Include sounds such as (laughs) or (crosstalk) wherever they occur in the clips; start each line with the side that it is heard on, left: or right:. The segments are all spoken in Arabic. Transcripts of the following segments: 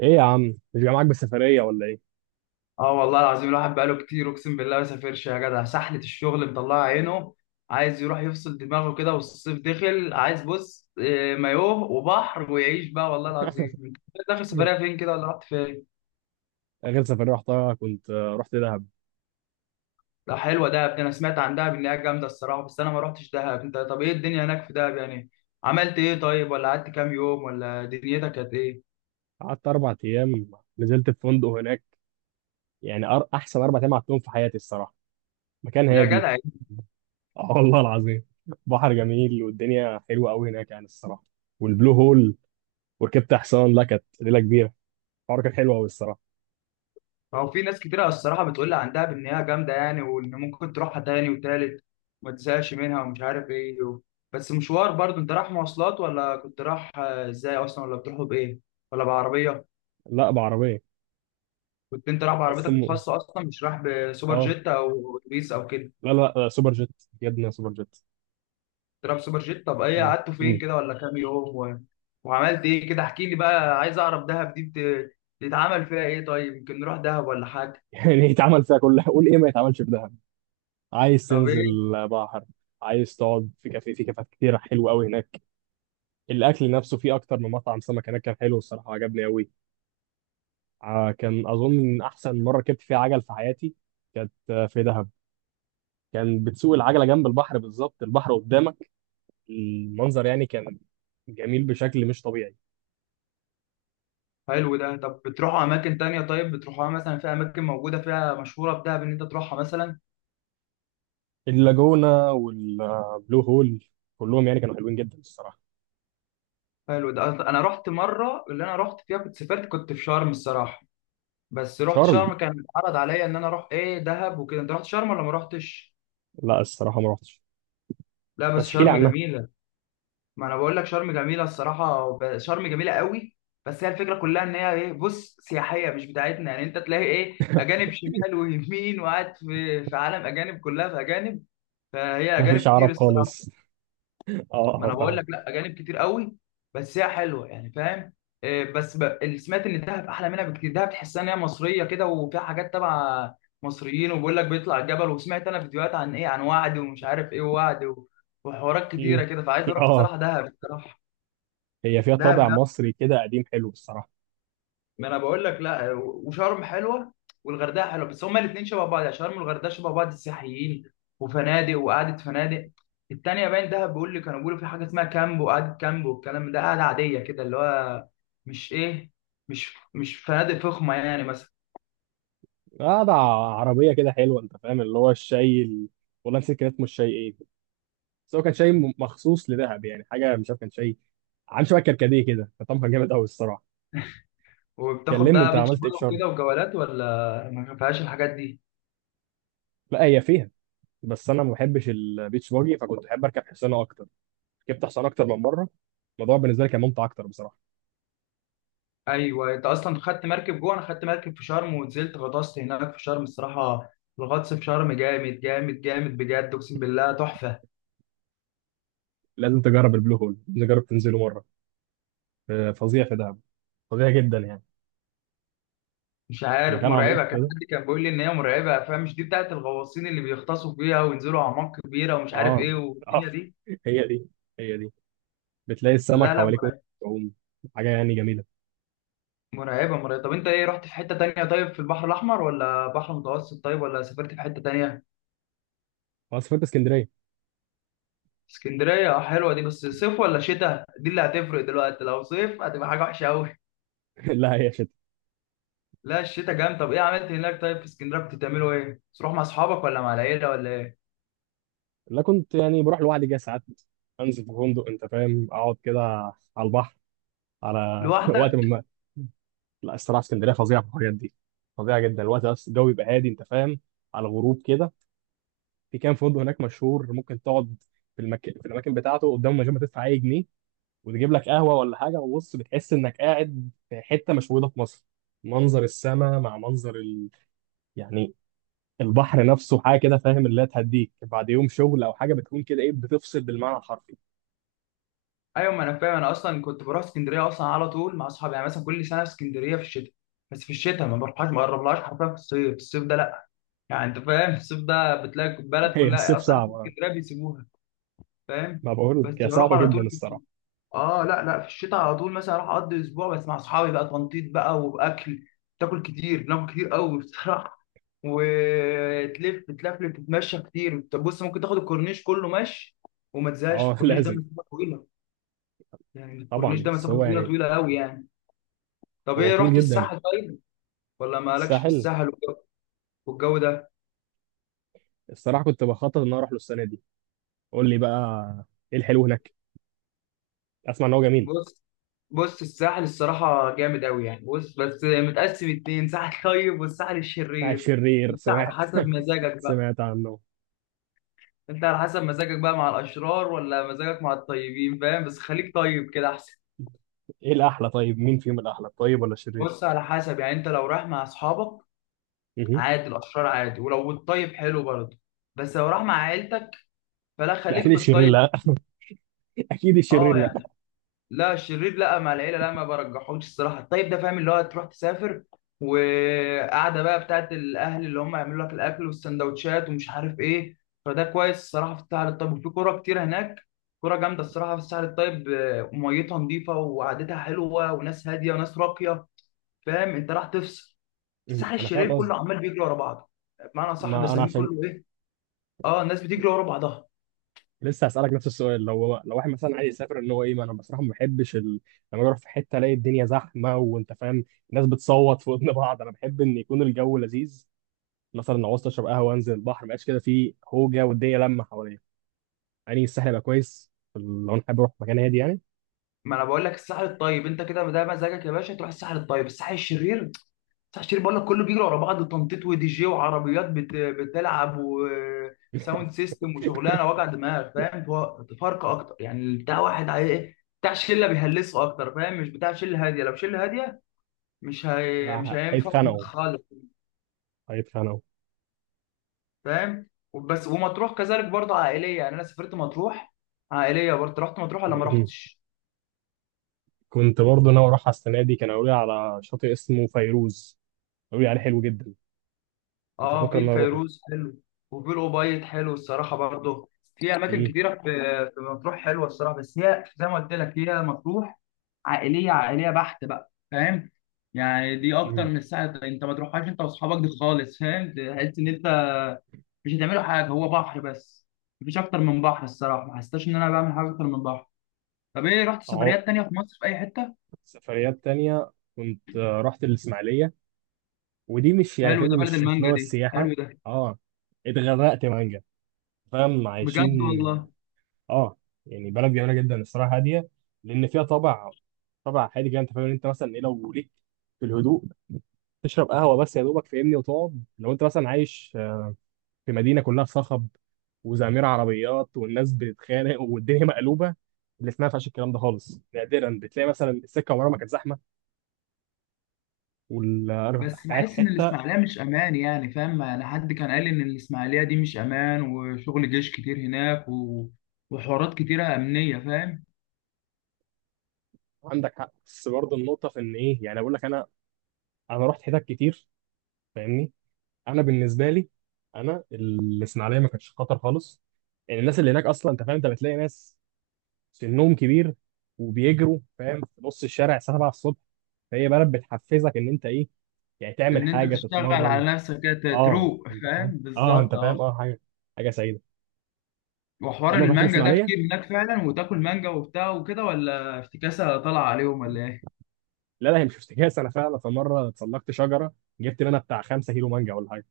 right: ايه يا عم؟ مش جاي معاك بالسفريه ولا ايه؟
left: اه والله العظيم الواحد بقاله كتير، اقسم بالله ما سافرش يا جدع. سحلة الشغل مطلعه عينه. عايز يروح يفصل دماغه كده والصيف دخل. عايز بص مايوه وبحر ويعيش بقى. والله العظيم، انت اخر سفرية
right: (laughs)
left: فين كده، ولا رحت فين؟
right: اخر سفريه رحتها كنت رحت دهب.
left: لا، حلوة دهب دي. انا سمعت عن دهب انها جامدة الصراحة، بس انا ما رحتش دهب. انت طب، ايه الدنيا هناك في دهب يعني؟ عملت ايه طيب، ولا قعدت كام يوم، ولا دنيتك كانت ايه؟
right: قعدت اربع ايام، نزلت في فندق هناك. يعني احسن اربع ايام قعدتهم في حياتي الصراحه. مكان
left: يا
right: هادي.
left: جدع.
right: اه والله العظيم. بحر جميل والدنيا حلوه قوي هناك يعني الصراحه. والبلو هول، وركبت حصان، لا كانت ليله كبيره. الحوار كان حلو قوي الصراحه.
left: هو في ناس كتيرة الصراحة بتقول لي عن دهب إن هي جامدة يعني، وإن ممكن تروحها تاني وتالت وما تزهقش منها ومش عارف إيه بس مشوار برضه. أنت رايح مواصلات، ولا كنت رايح إزاي أصلا، ولا بتروحوا بإيه، ولا بعربية؟
right: لا بعربيه.
left: كنت أنت رايح
right: بس
left: بعربيتك
right: م...
left: الخاصة أصلا، مش رايح بسوبر
right: اه.
left: جيت أو أتوبيس أو كده؟
right: لا، سوبر جيت. جبنا سوبر جيت.
left: كنت رايح بسوبر جيت. طب إيه
right: م-
left: قعدتوا فين
right: م.
left: كده، ولا كام يوم وعملت إيه كده؟ احكي لي بقى، عايز أعرف دهب دي بتتعمل فيها إيه طيب؟ يمكن نروح دهب ولا حاجة.
right: (laughs) يعني يتعمل فيها كلها، قول ايه ما يتعملش في دهب؟ عايز
left: طب
right: تنزل
left: إيه.
right: بحر، عايز تقعد في كافيه، في كافيهات كتيرة حلوة أوي هناك. الأكل نفسه فيه أكتر من مطعم سمك هناك، كان حلو الصراحة، عجبني أوي. كان أظن إن أحسن مرة ركبت فيها عجل في حياتي كانت في دهب. كان بتسوق العجلة جنب البحر، بالظبط البحر قدامك، المنظر يعني كان جميل بشكل مش طبيعي.
left: حلو ده. طب بتروحوا اماكن تانية طيب، بتروحوها مثلا؟ في اماكن موجوده فيها مشهوره بدهب ان انت تروحها مثلا؟
right: اللاجونة والبلو هول، كلهم يعني كانوا حلوين جدا الصراحة.
left: حلو ده. انا رحت مره، اللي انا رحت فيها كنت سافرت، كنت في شرم الصراحه. بس رحت
right: شرم؟
left: شرم، كان اتعرض عليا ان انا اروح ايه دهب وكده. انت رحت شرم ولا ما رحتش؟
right: لا الصراحة ما رحتش.
left: لا بس
right: بس احكي لي
left: شرم
right: عنها.
left: جميله. ما انا بقول لك شرم جميله الصراحه، شرم جميله قوي. بس هي الفكره كلها ان هي ايه، بص، سياحيه مش بتاعتنا يعني. انت تلاقي ايه،
right: (laughs)
left: اجانب شمال ويمين، وقاعد في عالم اجانب، كلها في اجانب. فهي اجانب
right: مفيش
left: كتير
right: عرب
left: الصراحه.
right: خالص. اه
left: ما
right: اه
left: انا بقول
right: فاهم.
left: لك، لا، اجانب كتير قوي. بس هي حلوه يعني، فاهم؟ إيه، بس اللي سمعت ان دهب احلى منها بكتير. دهب تحسها ان هي مصريه كده، وفيها حاجات تبع مصريين، وبيقول لك بيطلع الجبل، وسمعت انا فيديوهات عن ايه، عن وعد ومش عارف ايه ووعد وحوارات كتيره
right: مم.
left: كده، فعايز اروح
right: اه،
left: الصراحه دهب الصراحه.
right: هي فيها
left: دهب.
right: طابع مصري كده قديم حلو الصراحه.
left: ما انا بقول لك، لا، وشرم حلوه، والغردقه حلوه، بس هما الاثنين شبه بعض يعني. شرم والغردقه شبه بعض، السياحيين وفنادق وقعده فنادق. التانيه باين دهب، بيقول لي كانوا بيقولوا في حاجه اسمها كامب، وقعده كامب والكلام ده، قعده عاديه كده اللي هو مش ايه، مش فنادق فخمه يعني مثلا.
right: قاعده عربيه كده حلوه، انت فاهم، اللي هو والله نسيت كان اسمه الشاي ايه، بس هو كان شاي مخصوص لدهب، يعني حاجه مش عارف، كان شاي عامل شبه كركديه كده، فطعمه كان جامد قوي الصراحه.
left: وبتاخد
right: كلمني، انت
left: بقى بيتش
right: عملت ايه
left: باجي
right: في شرم؟
left: وكده وجولات ولا ما فيهاش الحاجات دي؟
right: لا هي فيها، بس انا ما بحبش البيتش باجي، فكنت بحب اركب حصانه اكتر. ركبت حصانه اكتر من مره، الموضوع بالنسبه لي كان ممتع اكتر بصراحه.
left: ايوه، انت اصلا خدت مركب جوه. انا خدت مركب في شرم ونزلت غطست هناك في شرم الصراحه. الغطس في شرم جامد جامد جامد، بجد اقسم بالله تحفه.
right: لازم تجرب البلو هول، لازم تجرب تنزله مره. فظيع في دهب، فظيع جدا يعني.
left: مش عارف
right: مكان عميق
left: مرعبه. كان
right: كده.
left: حد كان بيقول لي ان هي مرعبه، فمش دي بتاعت الغواصين اللي بيغطسوا فيها وينزلوا اعماق كبيره ومش عارف
right: اه.
left: ايه
right: اه.
left: والدنيا دي.
right: هي دي هي دي. بتلاقي السمك
left: لا لا،
right: حواليك وانت بتعوم، حاجه يعني جميله.
left: مرعبه مرعبه. طب انت ايه، رحت في حته تانية طيب؟ في البحر الاحمر ولا بحر متوسط طيب، ولا سافرت في حته تانية؟
right: انا سافرت اسكندريه.
left: اسكندريه. اه، حلوه دي. بس صيف ولا شتاء، دي اللي هتفرق دلوقتي. لو صيف هتبقى حاجه وحشه قوي.
right: (laughs) لا هي شتا.
left: لا، الشتاء جامد. طب ايه عملت هناك طيب في اسكندريه؟ كنت تعملوا ايه، تروح مع اصحابك ولا مع العيله ولا ايه؟
right: لا، كنت يعني بروح لوحدي كده ساعات، انزل في فندق، انت فاهم، اقعد كده على البحر. على (laughs) وقت
left: لوحدك؟
right: من الوقت. لا الصراحه اسكندريه فظيعه في الحاجات دي، فظيعه جدا. الوقت بس الجو يبقى هادي، انت فاهم، على الغروب كده. في كام فندق هناك مشهور ممكن تقعد في المكان، في الاماكن بتاعته قدامه من غير ما تدفع اي جنيه، وتجيب لك قهوه ولا حاجه، وبص بتحس انك قاعد في حته مش موجوده في مصر. منظر السماء مع منظر يعني البحر نفسه، حاجه كده فاهم، اللي هتهديك بعد يوم شغل او حاجه، بتكون كده ايه، بتفصل بالمعنى الحرفي.
left: ايوه ما انا فاهم. انا اصلا كنت بروح اسكندريه اصلا على طول مع اصحابي، يعني مثلا كل سنه في اسكندريه في الشتاء. بس في الشتاء، ما بروحهاش ما بقربلهاش حرفيا في الصيف، الصيف ده لا. يعني انت فاهم، الصيف ده بتلاقي
right: (laughs)
left: البلد
right: هي
left: كلها،
right: الصيف
left: اصلا اهل
right: صعبه.
left: اسكندريه بيسيبوها. فاهم.
right: ما بقول
left: بس
right: لك هي
left: بروح
right: صعبه
left: على
right: جدا
left: طول في الشتاء.
right: الصراحه.
left: اه لا لا، في الشتاء على طول مثلا اروح اقضي اسبوع بس مع اصحابي بقى، تنطيط بقى واكل. تاكل كتير، بناكل كتير قوي بصراحه. (laughs) وتلف تلفلف، تتمشى كتير. طب بص، ممكن تاخد الكورنيش كله ماشي وما تزهقش.
right: اه (laughs)
left: الكورنيش ده
right: لازم.
left: مسافه طويله يعني. الكورنيش
right: طبعا،
left: ده
right: بس
left: مسافة
right: هو
left: طويلة
right: يعني
left: طويلة قوي يعني. طب
right: هو
left: ايه،
right: طول
left: رحت
right: جدا.
left: الساحل طيب؟ ولا مالكش في
right: الساحل
left: الساحل والجو والجو ده؟
right: الصراحه كنت بخطط ان أنا اروح له السنه دي. قول لي بقى، ايه الحلو هناك؟ اسمع ان هو جميل.
left: بص. بص، الساحل الصراحة جامد قوي يعني. بص، بس متقسم اتنين، ساحل طيب والساحل
right: بتاع
left: الشرير.
right: الشرير
left: انت على
right: سمعت.
left: حسب
right: (laughs)
left: مزاجك بقى.
right: سمعت عنه.
left: انت على حسب مزاجك بقى، مع الاشرار ولا مزاجك مع الطيبين. فاهم؟ بس خليك طيب كده احسن.
right: ايه الاحلى طيب، مين فيهم الاحلى طيب ولا الشرير؟
left: بص، على حسب يعني. انت لو رايح مع اصحابك،
right: مهم.
left: عادي، الاشرار عادي، ولو الطيب حلو برضه. بس لو رايح مع عيلتك، فلا،
right: لا
left: خليك
right: اكيد
left: في
right: الشرير
left: الطيب.
right: لا. (laughs) اكيد الشرير
left: اه
right: لا.
left: يعني، لا الشرير لا، مع العيله لا، ما برجحوش الصراحه. الطيب ده فاهم، اللي هو تروح تسافر، وقعده بقى بتاعت الاهل، اللي هم يعملوا لك الاكل والسندوتشات ومش عارف ايه، فده كويس الصراحه في الساحل الطيب. وفي كوره كتير هناك، كوره جامده الصراحه في الساحل الطيب. ميتها نظيفه وقعدتها حلوه، وناس هاديه وناس راقيه. فاهم؟ انت راح تفصل.
right: مهم.
left: الساحل
right: انا
left: الشرير
right: فاهم قصدي.
left: كله عمال بيجري ورا بعضه. بمعنى صح
right: ما انا
left: بسميه
right: عشان
left: كله ايه. اه، الناس بتجري ورا بعضها.
right: لسه هسألك نفس السؤال. لو واحد مثلا عايز يسافر ان هو ايه، ما انا بصراحه ما بحبش لما اروح في حته الاقي الدنيا زحمه، وانت فاهم الناس بتصوت في ودن (laughs) بعض. انا بحب ان يكون الجو لذيذ، مثلا لو عاوز اشرب قهوه انزل البحر، ما يبقاش كده في هوجه والدنيا لمه حواليا. يعني الساحل يبقى كويس لو انا حابب اروح مكان هادي يعني.
left: ما انا بقول لك، الساحل الطيب، انت كده ده مزاجك يا باشا، تروح الساحل الطيب. الساحل الشرير تحشير، بقول لك كله بيجري ورا بعض، تنطيط ودي جي وعربيات بتلعب، وساوند
right: (laughs)
left: سيستم وشغلانه وجع دماغ. فاهم؟ تفارقه اكتر يعني. بتاع واحد إيه؟ بتاع شله بيهلسوا اكتر، فاهم؟ مش بتاع شله هاديه. لو شله هاديه، مش
right: لا،
left: هينفع
right: هيتخانقوا.
left: خالص.
right: هيتخانقوا.
left: فاهم؟ وبس. ومطروح كذلك برضه عائليه، يعني انا سافرت مطروح. عائليه برضه. رحت مطروح ولا ما
right: (laughs)
left: رحتش؟
right: كنت برضه ناوي اروح على السنه دي، كانوا قالوا لي على شاطئ اسمه فيروز، قالوا لي عليه حلو جدا، كنت
left: اه،
right: افكر
left: في
right: ان انا اروحه.
left: الفيروز حلو، وفي الأوبايد حلو الصراحة برضه. في أماكن
right: مم.
left: كتيرة في مطروح حلوة الصراحة. بس هي زي ما قلت لك، هي مطروح عائلية عائلية بحت بقى، فاهم؟ يعني دي أكتر
right: مم.
left: من الساعة أنت ما تروحهاش أنت وأصحابك، دي خالص. فاهم، تحس إن أنت مش هتعملوا حاجة، هو بحر بس. مفيش أكتر من بحر الصراحة، ما حسيتش إن أنا بعمل حاجة أكتر من بحر. طب إيه، رحت سفريات تانية في مصر في أي حتة؟
right: سفريات تانية كنت رحت الإسماعيلية، ودي مش يعني
left: حلو ده،
right: فاهمني،
left: بلد
right: مش مش اللي
left: المانجا
right: هو
left: دي،
right: السياحة.
left: حلو ده.
right: اه، اتغرقت مانجا، فاهم،
left: بجد
right: عايشين.
left: والله.
right: اه يعني، بلد جميلة جدا الصراحة، هادية. لأن فيها طابع، طابع هادي كده، أنت فاهم. أنت مثلا إيه لو ليك في الهدوء، تشرب قهوة بس يا دوبك فاهمني، وتقعد. لو أنت مثلا عايش في مدينة كلها صخب وزمير عربيات، والناس بتتخانق والدنيا مقلوبة. اللي اسمها فيهاش الكلام ده خالص، نادرا بتلاقي مثلا السكة عمرها ما كانت زحمة،
left: بس
right: والقاعد في
left: بحس ان
right: حتة.
left: الاسماعيليه مش امان يعني، فاهم؟ انا حد كان قال لي ان الاسماعيليه دي مش امان، وشغل جيش كتير هناك وحوارات كتيره امنيه، فاهم؟
right: عندك حق، بس برضه النقطة في إن إيه، يعني أقول لك أنا، أنا رحت حتت كتير فاهمني. أنا بالنسبة لي، أنا الإسماعيلية ما كانتش خطر خالص. يعني الناس اللي هناك أصلا، أنت فاهم، أنت بتلاقي ناس سنهم كبير وبيجروا، فاهم، في نص الشارع الساعة 7 الصبح. فهي بلد بتحفزك إن أنت إيه، يعني تعمل
left: ان انت
right: حاجة،
left: تشتغل
right: تتمرن.
left: على نفسك كده
right: أه
left: تروق،
right: أنت فاهم
left: فاهم،
right: أه أنت
left: بالظبط،
right: فاهم
left: اه.
right: أه حاجة، حاجة سعيدة.
left: وحوار
right: عمرك رحت
left: المانجا ده
right: الإسماعيلية؟
left: كتير هناك فعلا، وتاكل مانجا وبتاع وكده، ولا افتكاسه طالعه عليهم ولا ايه؟
right: لا لا، هي مش افتكاس. أنا فعلا في مرة اتسلقت شجرة، جبت منها بتاع 5 كيلو مانجا ولا حاجة،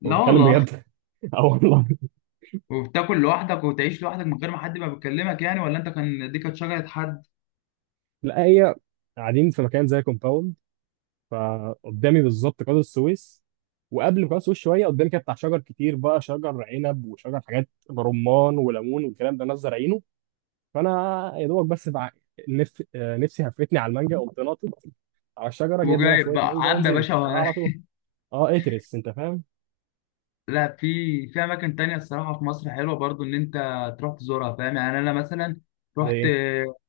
left: لا
right: وبتكلم
left: والله.
right: بجد. (laughs) أه والله.
left: وبتاكل لوحدك، وتعيش لوحدك من غير ما حد ما بيكلمك يعني؟ ولا انت كان دي، كانت شجره حد؟
right: لا هي، قاعدين في مكان زي كومباوند، فقدامي بالظبط قناة السويس، وقبل قناة السويس شوية قدامي كده بتاع شجر كتير بقى، شجر عنب وشجر حاجات، رمان وليمون والكلام ده، ناس زارعينه. فأنا يا دوبك، بس بع... نف... آه، نفسي هفتني على المانجا، قمت ناطط على الشجرة، جايب منها
left: وجايب
right: شوية
left: بقى،
right: مانجا
left: عبى يا
right: ونزلت
left: باشا.
right: أنا على طول. اه اترس، انت فاهم.
left: لا، في اماكن تانية الصراحه في مصر حلوه برضو، ان انت تروح تزورها. فاهم؟ يعني انا مثلا
right: زي
left: رحت
right: ايه؟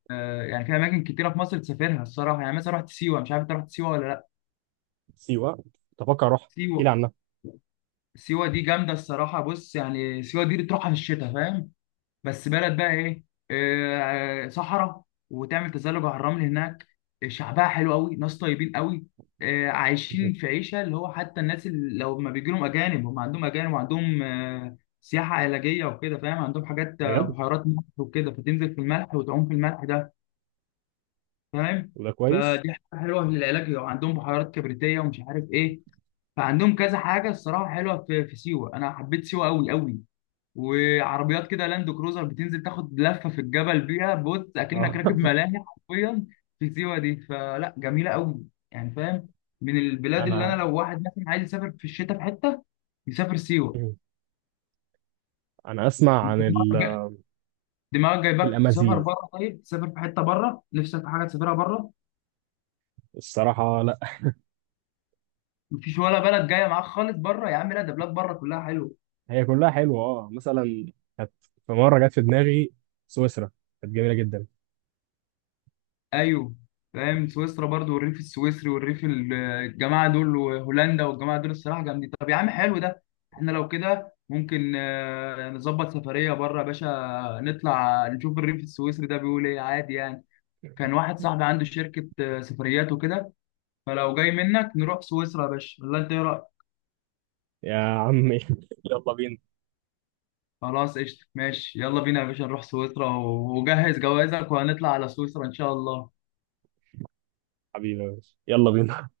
left: يعني في اماكن كتيره في مصر تسافرها الصراحه يعني، مثلا رحت سيوه. مش عارف انت رحت سيوه ولا لا.
right: سيوة؟ تفكر اروح،
left: سيوه.
right: احكي لي عنها.
left: سيوه دي جامده الصراحه. بص يعني، سيوه دي بتروحها في الشتاء، فاهم؟ بس بلد بقى ايه، صحراء. وتعمل تزلج على الرمل هناك. شعبها حلو قوي، ناس طيبين قوي. عايشين في عيشه اللي هو، حتى الناس اللي لو ما بيجي لهم اجانب، هم عندهم اجانب، وعندهم سياحه علاجيه وكده. فاهم؟ عندهم حاجات،
right: بجد.
left: بحيرات ملح وكده، فتنزل في الملح وتعوم في الملح ده. فاهم؟
right: وده كويس.
left: فدي حاجه حلوه للعلاج. وعندهم بحيرات كبريتيه ومش عارف ايه. فعندهم كذا حاجه الصراحه حلوه في سيوه. انا حبيت سيوه قوي قوي. وعربيات كده لاند كروزر بتنزل تاخد لفه في الجبل بيها، بص اكنك
right: اه
left: راكب
right: (laughs)
left: ملاهي حرفيا في سيوه دي. فلا جميله قوي يعني، فاهم؟ من البلاد اللي انا
right: انا،
left: لو واحد مثلا عايز يسافر في الشتاء في حته، يسافر سيوه.
right: انا اسمع
left: انت
right: عن
left: دماغك دماغك جايبك تسافر
right: الامازيغ.
left: بره طيب، تسافر في حته بره، نفسك في حاجه تسافرها بره؟
right: الصراحة لا.
left: مفيش ولا بلد جايه معاك خالص بره يا عم؟ لا، ده بلاد بره كلها حلوه.
right: هي كلها حلوه اه. مثلا كانت، في مره جت في دماغي سويسرا، كانت جميله جدا.
left: ايوه، فاهم. سويسرا برضو، والريف السويسري، والريف الجماعه دول، وهولندا والجماعه دول، الصراحه جامدين. طب يا عم حلو ده، احنا لو كده ممكن نظبط سفريه بره يا باشا، نطلع نشوف الريف السويسري ده بيقول ايه عادي يعني. كان واحد صاحبي عنده شركه سفريات وكده، فلو جاي منك نروح سويسرا يا باشا، ولا انت ايه رايك؟
right: يا عمي (laughs) يلا بينا.
left: خلاص قشطه، ماشي، يلا بينا يا باشا، نروح سويسرا وجهز جوازك وهنطلع على سويسرا ان شاء الله.
right: حبيبي يا باشا، يلا بينا.